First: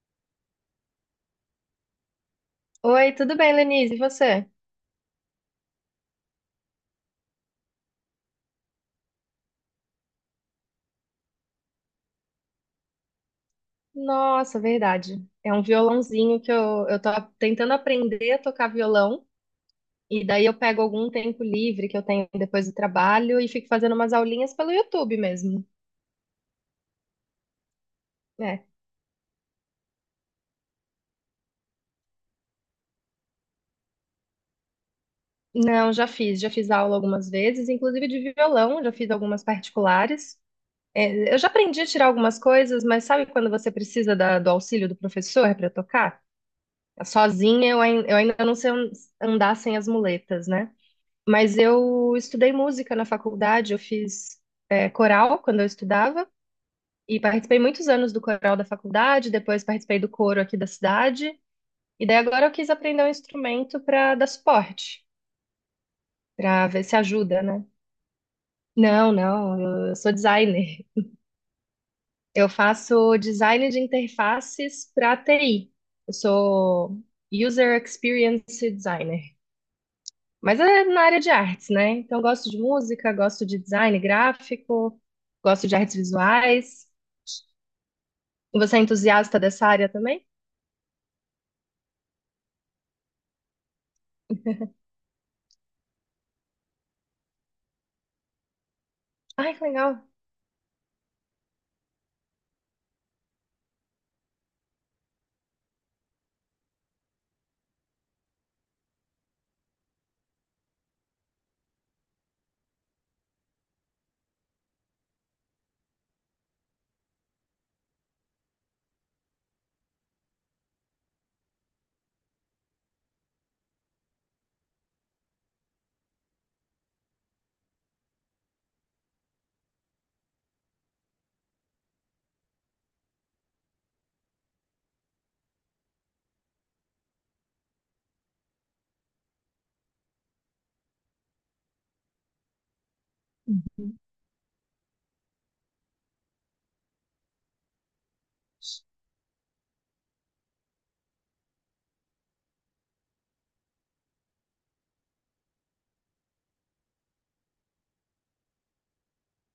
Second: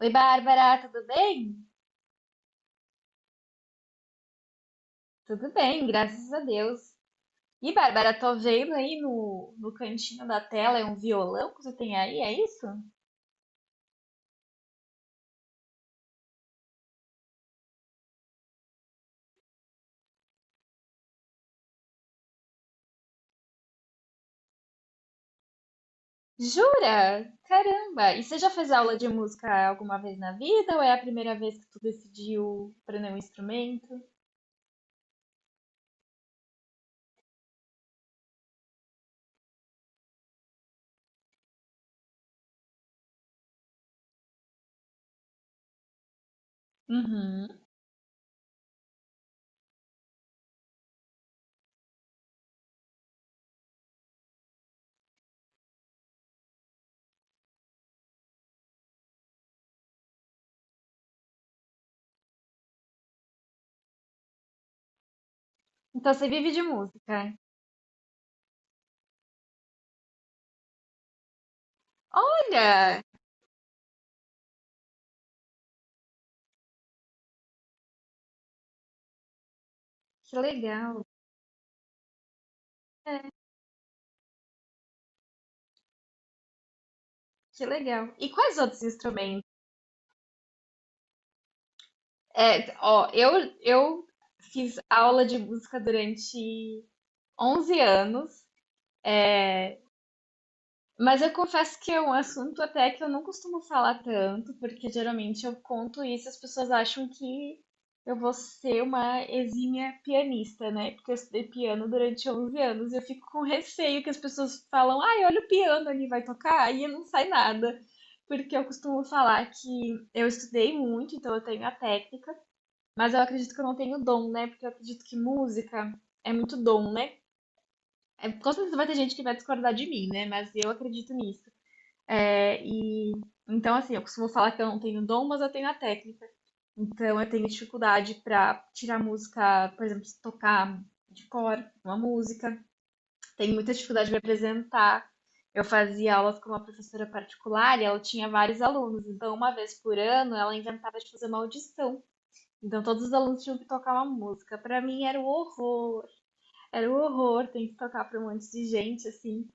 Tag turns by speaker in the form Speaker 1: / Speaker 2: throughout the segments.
Speaker 1: Oi, Bárbara, tudo bem?
Speaker 2: Oi, tudo bem, Lenise? E você?
Speaker 1: Tudo bem, graças a Deus. E, Bárbara, tô vendo aí no cantinho da tela é um violão que você tem aí, é isso?
Speaker 2: Nossa, verdade. É um violãozinho que eu tô tentando aprender a tocar violão. E daí eu pego algum tempo livre que eu tenho depois do trabalho e fico fazendo umas aulinhas pelo YouTube mesmo.
Speaker 1: Jura? Caramba! E você já
Speaker 2: É.
Speaker 1: fez aula de música alguma vez na vida ou é a primeira vez que tu decidiu aprender um instrumento?
Speaker 2: Não, já fiz. Já fiz aula algumas vezes, inclusive de violão, já fiz algumas particulares. É, eu já aprendi a tirar algumas coisas, mas sabe quando você precisa do auxílio do professor para tocar?
Speaker 1: Uhum.
Speaker 2: Sozinha eu ainda não sei andar sem as muletas, né? Mas eu estudei música na faculdade, eu fiz coral quando eu estudava e participei muitos anos do coral da faculdade, depois participei do coro aqui da cidade, e daí agora eu quis aprender um instrumento para dar suporte,
Speaker 1: Então você vive de
Speaker 2: para ver se
Speaker 1: música.
Speaker 2: ajuda, né? Não, não, eu sou designer. Eu
Speaker 1: Olha,
Speaker 2: faço design de interfaces para TI. Eu sou User Experience Designer.
Speaker 1: que
Speaker 2: Mas é na
Speaker 1: legal,
Speaker 2: área de artes, né? Então, eu gosto de música, gosto de design gráfico, gosto de artes visuais.
Speaker 1: que legal. E quais
Speaker 2: E você é
Speaker 1: outros
Speaker 2: entusiasta
Speaker 1: instrumentos?
Speaker 2: dessa área também?
Speaker 1: É, ó, eu fiz aula de música durante 11 anos.
Speaker 2: Ai, que legal.
Speaker 1: Mas eu confesso que é um assunto até que eu não costumo falar tanto, porque geralmente eu conto isso e as pessoas acham que eu vou ser uma exímia pianista, né? Porque eu estudei piano durante 11 anos e eu fico com receio que as pessoas falam, ai, olha o piano ali, vai tocar, e não sai nada. Porque eu costumo falar que eu estudei muito, então eu tenho a técnica, mas eu acredito que eu não tenho dom, né? Porque eu acredito que música é muito dom, né? É, com certeza vai ter gente que vai discordar de mim, né? Mas eu acredito nisso. É, e então, assim, eu costumo falar que eu não tenho dom, mas eu tenho a técnica. Então, eu tenho dificuldade para tirar música, por exemplo, se tocar de cor uma música. Tenho muita
Speaker 2: Uhum.
Speaker 1: dificuldade de apresentar. Eu fazia aulas com uma professora particular e ela tinha vários alunos. Então, uma vez por ano, ela inventava de fazer uma audição. Então, todos os alunos tinham que tocar uma música. Para mim, era o horror. Era o horror ter que tocar para um monte de gente, assim.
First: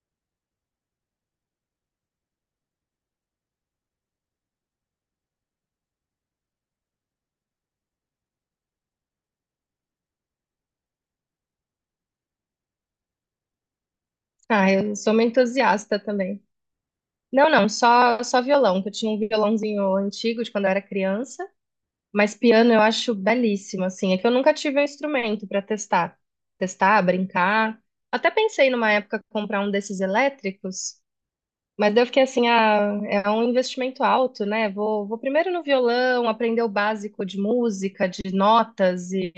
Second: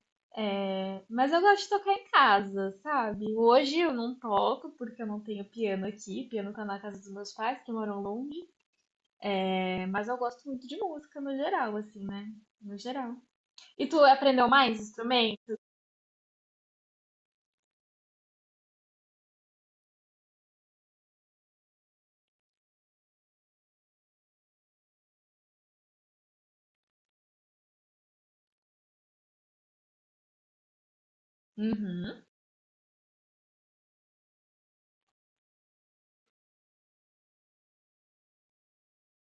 Speaker 1: Mas eu gosto de tocar em casa, sabe? Hoje eu não toco porque eu não tenho piano aqui. Piano tá na casa dos meus pais, que moram longe. É, mas eu gosto muito de música no geral, assim, né? No geral. E tu aprendeu
Speaker 2: Ah,
Speaker 1: mais
Speaker 2: eu sou uma
Speaker 1: instrumento?
Speaker 2: entusiasta também. Não, só violão, que eu tinha um violãozinho antigo de quando eu era criança, mas piano eu acho belíssimo, assim. É que eu nunca tive um instrumento para testar, testar, brincar. Até pensei numa época comprar um desses elétricos. Mas daí eu fiquei
Speaker 1: Uhum.
Speaker 2: assim, ah, é um investimento alto, né? Vou primeiro no violão, aprender o básico de música, de notas,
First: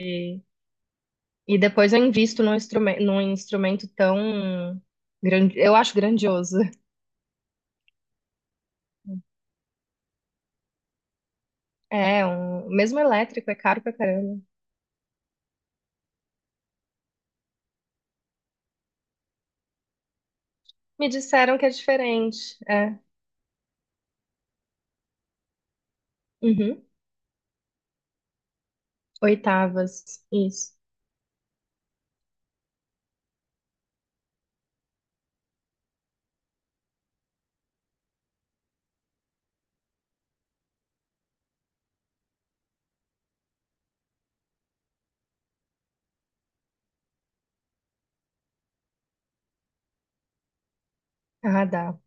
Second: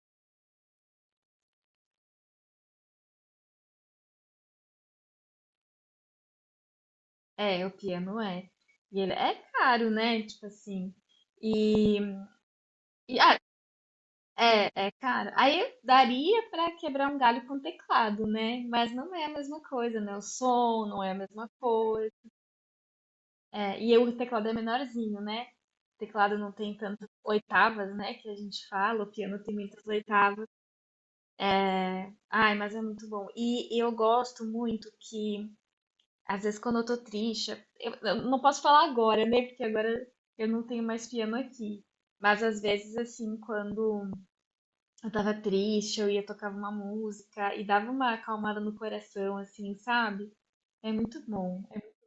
Speaker 2: e depois eu invisto num instrumento tão grande, eu acho grandioso.
Speaker 1: É, o piano é. E ele é caro, né? Tipo assim. E,
Speaker 2: É, um, mesmo
Speaker 1: e ah,
Speaker 2: elétrico, é caro pra caramba.
Speaker 1: é, é caro. Aí daria pra quebrar um galho com teclado, né? Mas não é a mesma coisa, né? O som não
Speaker 2: Me
Speaker 1: é a mesma
Speaker 2: disseram que é
Speaker 1: coisa.
Speaker 2: diferente. É.
Speaker 1: É, e o teclado é menorzinho, né? O teclado não tem
Speaker 2: Uhum.
Speaker 1: tantas oitavas, né? Que a gente fala, o piano tem muitas
Speaker 2: Oitavas,
Speaker 1: oitavas.
Speaker 2: isso.
Speaker 1: Ai, mas é muito bom. E eu gosto muito que, às vezes, quando eu tô triste, eu não posso falar agora, né? Porque agora eu não tenho mais piano aqui. Mas às vezes, assim, quando eu tava triste, eu ia tocar uma música e dava uma acalmada no coração, assim, sabe? É muito bom.
Speaker 2: Ah,
Speaker 1: É-
Speaker 2: dá.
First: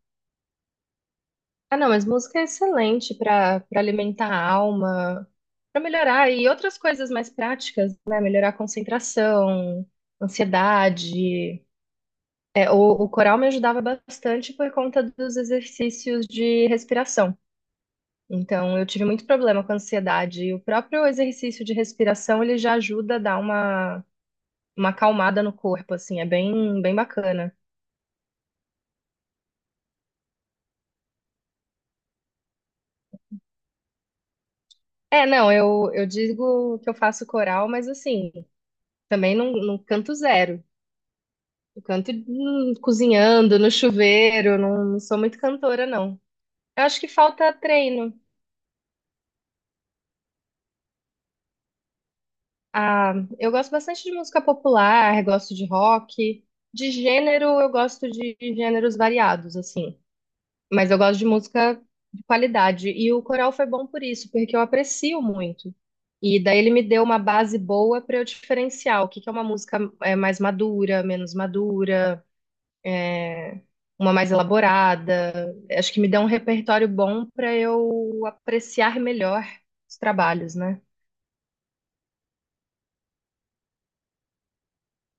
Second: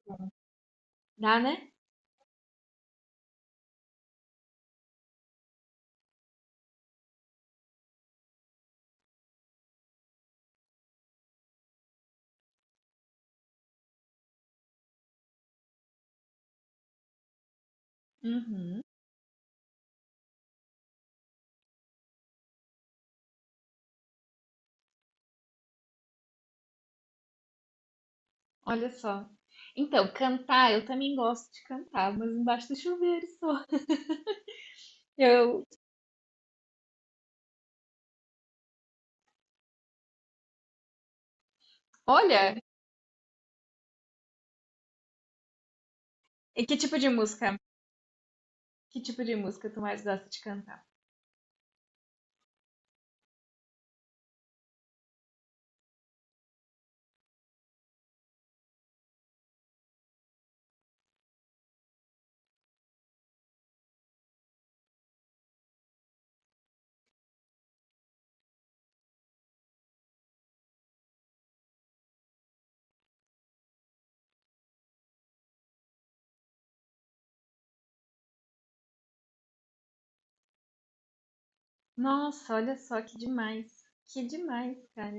Speaker 1: Dá, né?
Speaker 2: Ah, não, mas música é excelente para para alimentar a alma, para melhorar e outras coisas mais práticas, né? Melhorar a concentração, ansiedade. É, o, o coral me ajudava bastante por conta dos exercícios de respiração. Então,
Speaker 1: Uhum.
Speaker 2: eu tive muito problema com ansiedade. E o próprio exercício de respiração, ele já ajuda a dar uma acalmada no corpo, assim, é bem, bem bacana.
Speaker 1: Olha só. Então, cantar, eu também gosto de cantar, mas embaixo do chuveiro só.
Speaker 2: É, não,
Speaker 1: Eu,
Speaker 2: eu digo que eu faço coral, mas assim, também não canto zero. Eu canto
Speaker 1: olha,
Speaker 2: cozinhando, no chuveiro, não sou muito cantora, não.
Speaker 1: e que
Speaker 2: Eu
Speaker 1: tipo
Speaker 2: acho
Speaker 1: de
Speaker 2: que falta
Speaker 1: música?
Speaker 2: treino.
Speaker 1: Que tipo de música tu mais gosta de cantar?
Speaker 2: Ah, eu gosto bastante de música popular, gosto de rock. De gênero, eu gosto de gêneros variados, assim. Mas eu gosto de música de qualidade. E o coral foi bom por isso, porque eu aprecio muito. E daí ele me deu uma base boa para eu diferenciar o que que é uma música mais madura, menos madura. é, uma mais elaborada. Acho que me dá um repertório bom para eu apreciar melhor os trabalhos, né?
Speaker 1: Nossa, olha só que demais. Que demais, cara.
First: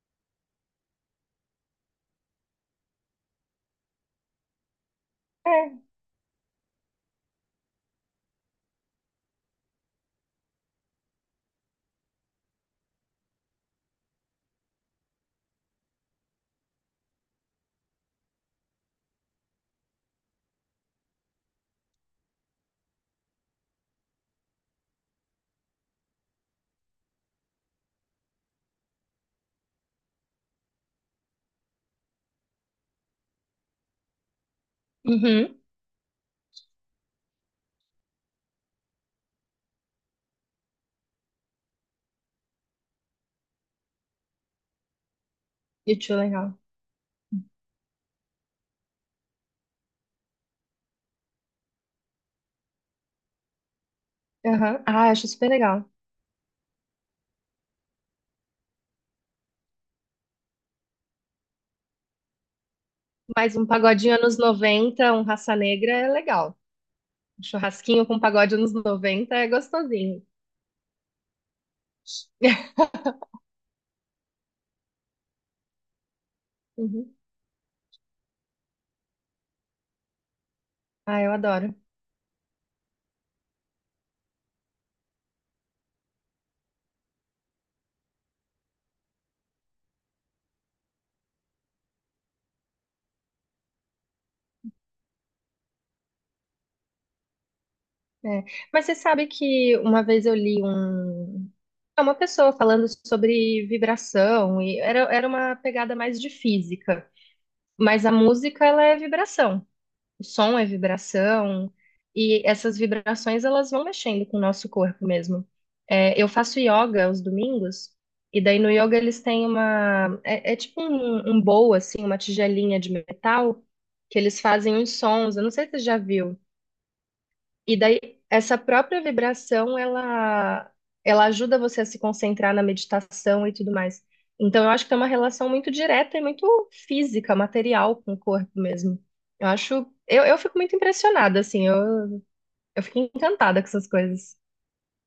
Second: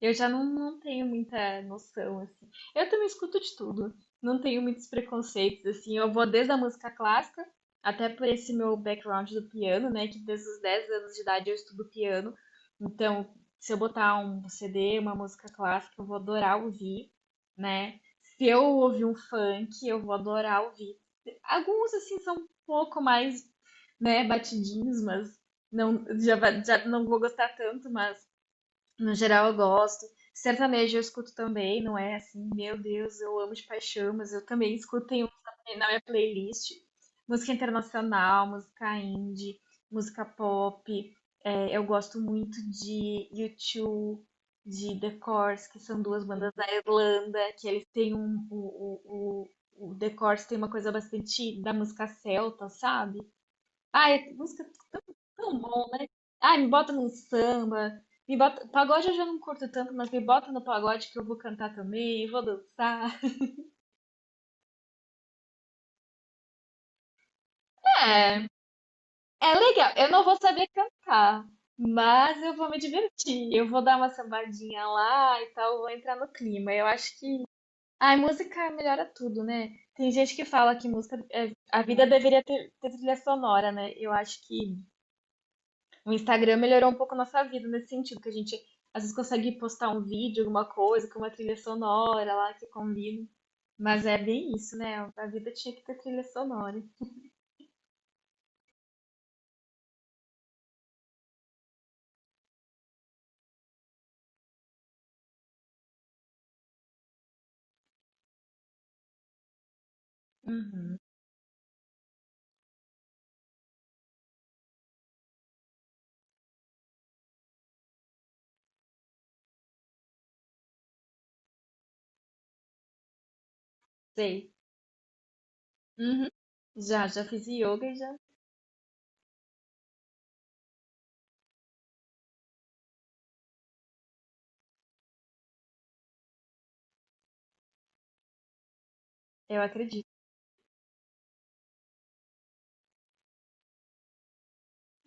Speaker 1: Eu já não, não tenho muita noção, assim. Eu também escuto de tudo. Não tenho muitos preconceitos,
Speaker 2: É.
Speaker 1: assim. Eu vou desde a música clássica, até por esse meu background do piano, né? Que desde os 10 anos de idade eu estudo piano. Então, se eu botar um CD, uma música clássica, eu vou adorar ouvir, né? Se eu ouvir um funk, eu vou adorar ouvir. Alguns, assim, são um pouco mais, né, batidinhos, mas não, já, já não vou gostar tanto, mas no geral, eu gosto. Sertanejo eu escuto também, não é assim, meu Deus, eu amo de paixão, mas eu também escuto
Speaker 2: Uhum.
Speaker 1: na minha playlist. Música internacional, música indie, música pop. É, eu gosto muito de U2, de The Corrs, que são
Speaker 2: YouTube
Speaker 1: duas bandas
Speaker 2: legal.
Speaker 1: da Irlanda, que eles têm um. O The Corrs tem uma coisa bastante da música celta, sabe? Ah, é música.
Speaker 2: Aham. Ah, acho super
Speaker 1: Tão
Speaker 2: legal.
Speaker 1: bom, né? Ai, me bota num samba. Me bota. Pagode eu já não curto tanto, mas me bota no pagode que eu vou cantar também, vou dançar.
Speaker 2: Mas um pagodinho anos 90, um Raça Negra é legal. Um churrasquinho com
Speaker 1: É,
Speaker 2: pagode anos 90 é
Speaker 1: é legal, eu
Speaker 2: gostosinho.
Speaker 1: não vou saber cantar, mas eu vou me divertir. Eu vou dar uma sambadinha lá e tal, vou entrar no clima. Eu
Speaker 2: Uhum.
Speaker 1: acho que. Ai, música melhora tudo, né? Tem gente que fala que música,
Speaker 2: Ah, eu adoro.
Speaker 1: a vida deveria ter trilha sonora, né? Eu acho que o Instagram melhorou um pouco a nossa vida nesse sentido, que a gente às vezes consegue postar um vídeo, alguma coisa, com uma trilha sonora lá que combina. Mas é bem isso, né? A vida tinha que ter trilha sonora.
Speaker 2: É. Mas você sabe que uma vez eu li um. Uma pessoa falando sobre vibração, e era uma pegada mais de física. Mas a música, ela é vibração. O som é
Speaker 1: Uhum,
Speaker 2: vibração. E essas vibrações, elas vão mexendo com o nosso corpo mesmo. É, eu faço yoga aos domingos. E daí no yoga eles têm uma... É, é tipo um bowl, assim, uma tigelinha de metal. Que eles
Speaker 1: sei.
Speaker 2: fazem uns sons. Eu não sei se você já
Speaker 1: Uhum.
Speaker 2: viu.
Speaker 1: Já, já fiz
Speaker 2: E
Speaker 1: yoga e
Speaker 2: daí,
Speaker 1: já.
Speaker 2: essa própria vibração, ela ajuda você a se concentrar na meditação e tudo mais. Então, eu acho que tem uma relação muito direta e muito física, material com o corpo mesmo. Eu
Speaker 1: Eu
Speaker 2: acho,
Speaker 1: acredito.
Speaker 2: eu fico muito impressionada, assim, eu fico encantada com essas coisas.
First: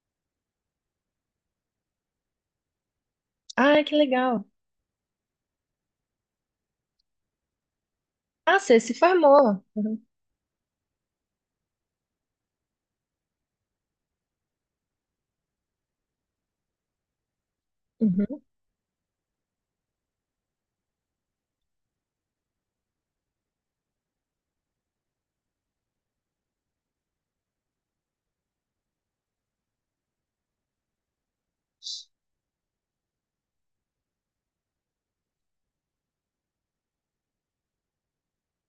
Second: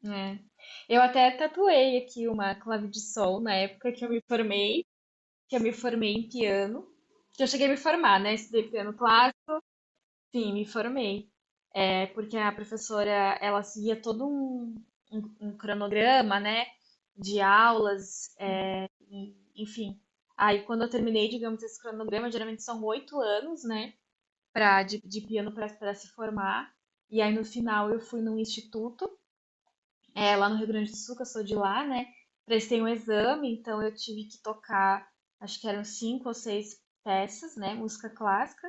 Speaker 1: É. Eu até tatuei aqui uma clave de sol na
Speaker 2: Ah,
Speaker 1: época
Speaker 2: que
Speaker 1: que eu me
Speaker 2: legal.
Speaker 1: formei, que eu me formei em piano. Que eu cheguei a me formar, né?
Speaker 2: Ah,
Speaker 1: Estudei
Speaker 2: você
Speaker 1: piano
Speaker 2: se
Speaker 1: clássico,
Speaker 2: formou. Uhum.
Speaker 1: sim, me formei. É porque a professora ela seguia todo um, um cronograma, né, de aulas,
Speaker 2: Uhum.
Speaker 1: é, e, enfim. Aí quando eu terminei, digamos, esse cronograma, geralmente são 8 anos, né, pra, de piano para se formar. E aí no final eu fui num instituto é, lá no Rio Grande do Sul, que eu sou de lá, né? Prestei um exame, então eu tive que tocar, acho que eram cinco ou seis peças, né? Música clássica.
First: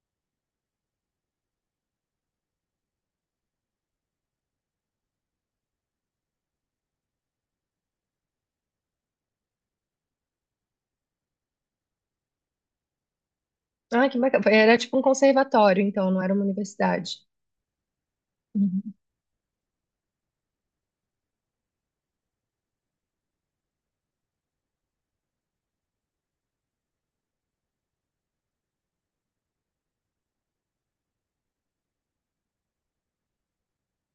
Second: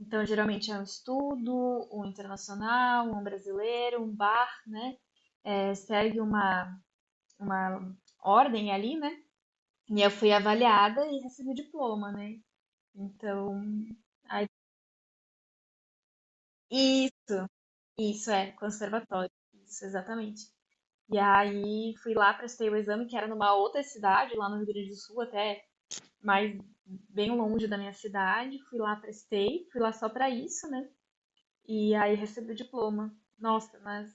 Speaker 1: Então, geralmente é um estudo, um internacional, um brasileiro, um bar, né? É, segue uma ordem ali, né? E eu fui avaliada e recebi o diploma, né? Então,
Speaker 2: Ah, que
Speaker 1: aí,
Speaker 2: bacana. Era tipo um conservatório, então, não era uma
Speaker 1: e
Speaker 2: universidade.
Speaker 1: isso é
Speaker 2: Uhum.
Speaker 1: conservatório, isso exatamente. E aí fui lá, prestei o exame, que era numa outra cidade, lá no Rio Grande do Sul, até mais bem longe da minha cidade. Fui lá, prestei, fui lá só pra isso, né? E aí recebi o diploma. Nossa, mas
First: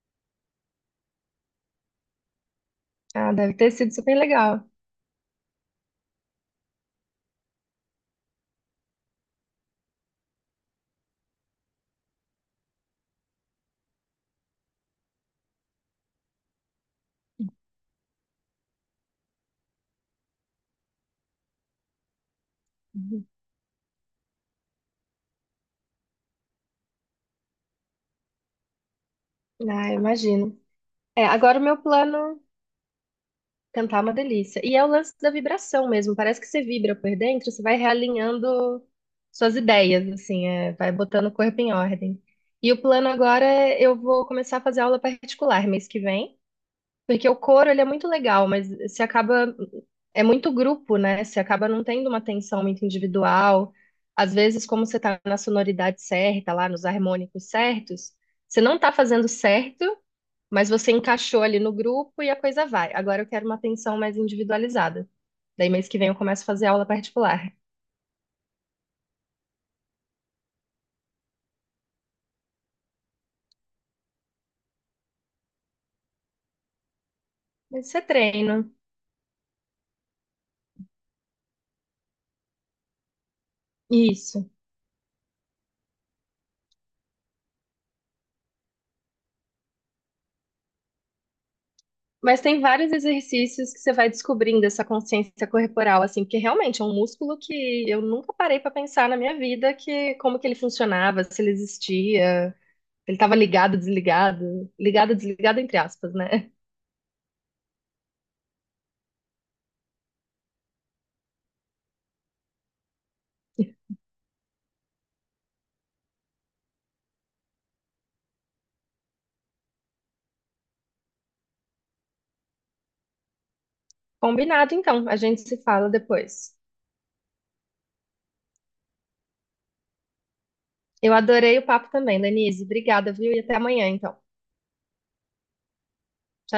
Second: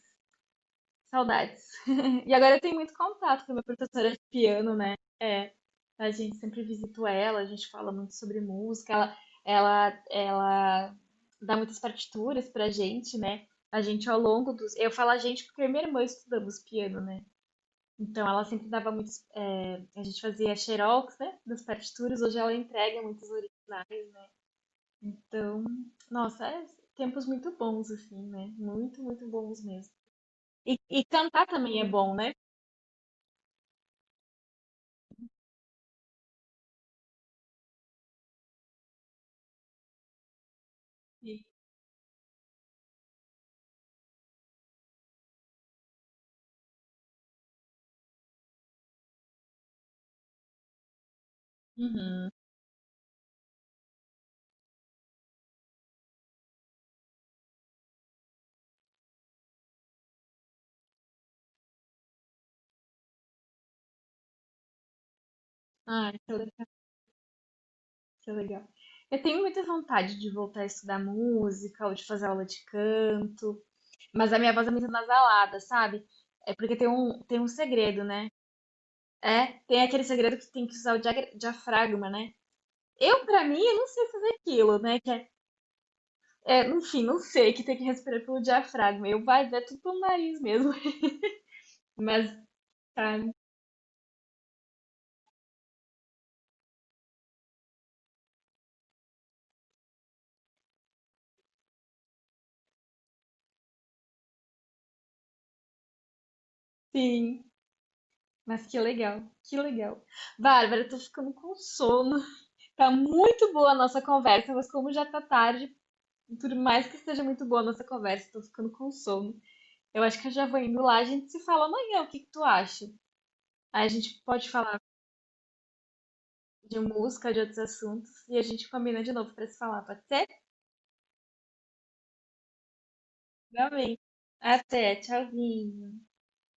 Speaker 1: saudades. E agora eu tenho muito
Speaker 2: Ah,
Speaker 1: contato com
Speaker 2: deve
Speaker 1: a minha
Speaker 2: ter sido
Speaker 1: professora
Speaker 2: super
Speaker 1: de
Speaker 2: legal.
Speaker 1: piano, né? É, a gente sempre visita ela, a gente fala muito sobre música, ela dá muitas partituras pra gente, né? A gente ao longo dos. Eu falo a gente porque eu e minha irmã estudamos piano, né? Então, ela sempre dava muitos. É, a gente fazia xerox, né? Das partituras. Hoje ela entrega
Speaker 2: Uhum.
Speaker 1: muitos originais. Então, nossa, é tempos muito bons, assim, né? Muito, muito bons
Speaker 2: Ah,
Speaker 1: mesmo.
Speaker 2: eu imagino.
Speaker 1: E
Speaker 2: É,
Speaker 1: cantar
Speaker 2: agora o
Speaker 1: também
Speaker 2: meu
Speaker 1: é bom, né?
Speaker 2: plano. Cantar é uma delícia. E é o lance da vibração mesmo. Parece que você vibra por dentro, você vai realinhando suas ideias, assim, é, vai botando o
Speaker 1: E-
Speaker 2: corpo em ordem. E o plano agora é eu vou começar a fazer aula particular mês que vem, porque o coro ele é muito legal, mas se acaba é muito grupo, né? Você acaba não tendo uma
Speaker 1: Uhum.
Speaker 2: atenção muito individual. Às vezes, como você tá na sonoridade certa, lá nos harmônicos certos, você não tá fazendo certo, mas você encaixou ali no grupo e a coisa vai. Agora eu quero uma atenção mais individualizada. Daí mês que vem
Speaker 1: Ah,
Speaker 2: eu
Speaker 1: isso é
Speaker 2: começo a fazer aula particular.
Speaker 1: isso é legal. Eu tenho muita vontade de voltar a estudar música ou de fazer aula de canto, mas a minha voz é muito nasalada, sabe? É porque tem um
Speaker 2: Mas você
Speaker 1: segredo, né?
Speaker 2: treina.
Speaker 1: É, tem aquele segredo que tem que usar o diafragma, né? Eu, pra mim, eu não sei fazer
Speaker 2: Isso.
Speaker 1: aquilo, né? Que é, é, enfim, não sei, que tem que respirar pelo diafragma. Eu vai, é tudo pelo nariz mesmo. Mas,
Speaker 2: Mas tem vários
Speaker 1: tá,
Speaker 2: exercícios que você vai descobrindo essa consciência corporal, assim, porque realmente é um músculo que eu nunca parei pra pensar na minha vida que como que ele funcionava, se ele existia, se ele estava ligado, desligado entre aspas, né?
Speaker 1: sim. Mas que legal, que legal. Bárbara, eu tô ficando com sono. Tá muito boa a nossa conversa, mas como já tá tarde, por mais que esteja muito boa a nossa conversa, tô ficando com sono. Eu acho que eu já vou indo lá, a gente se fala amanhã, o que que tu acha? Aí a gente pode
Speaker 2: Combinado,
Speaker 1: falar
Speaker 2: então. A gente se fala depois.
Speaker 1: de música, de outros assuntos, e a gente combina de novo pra se falar, pode ser?
Speaker 2: Eu adorei o papo também, Denise. Obrigada, viu? E até amanhã,
Speaker 1: Igualmente.
Speaker 2: então.
Speaker 1: Até, tchauzinho.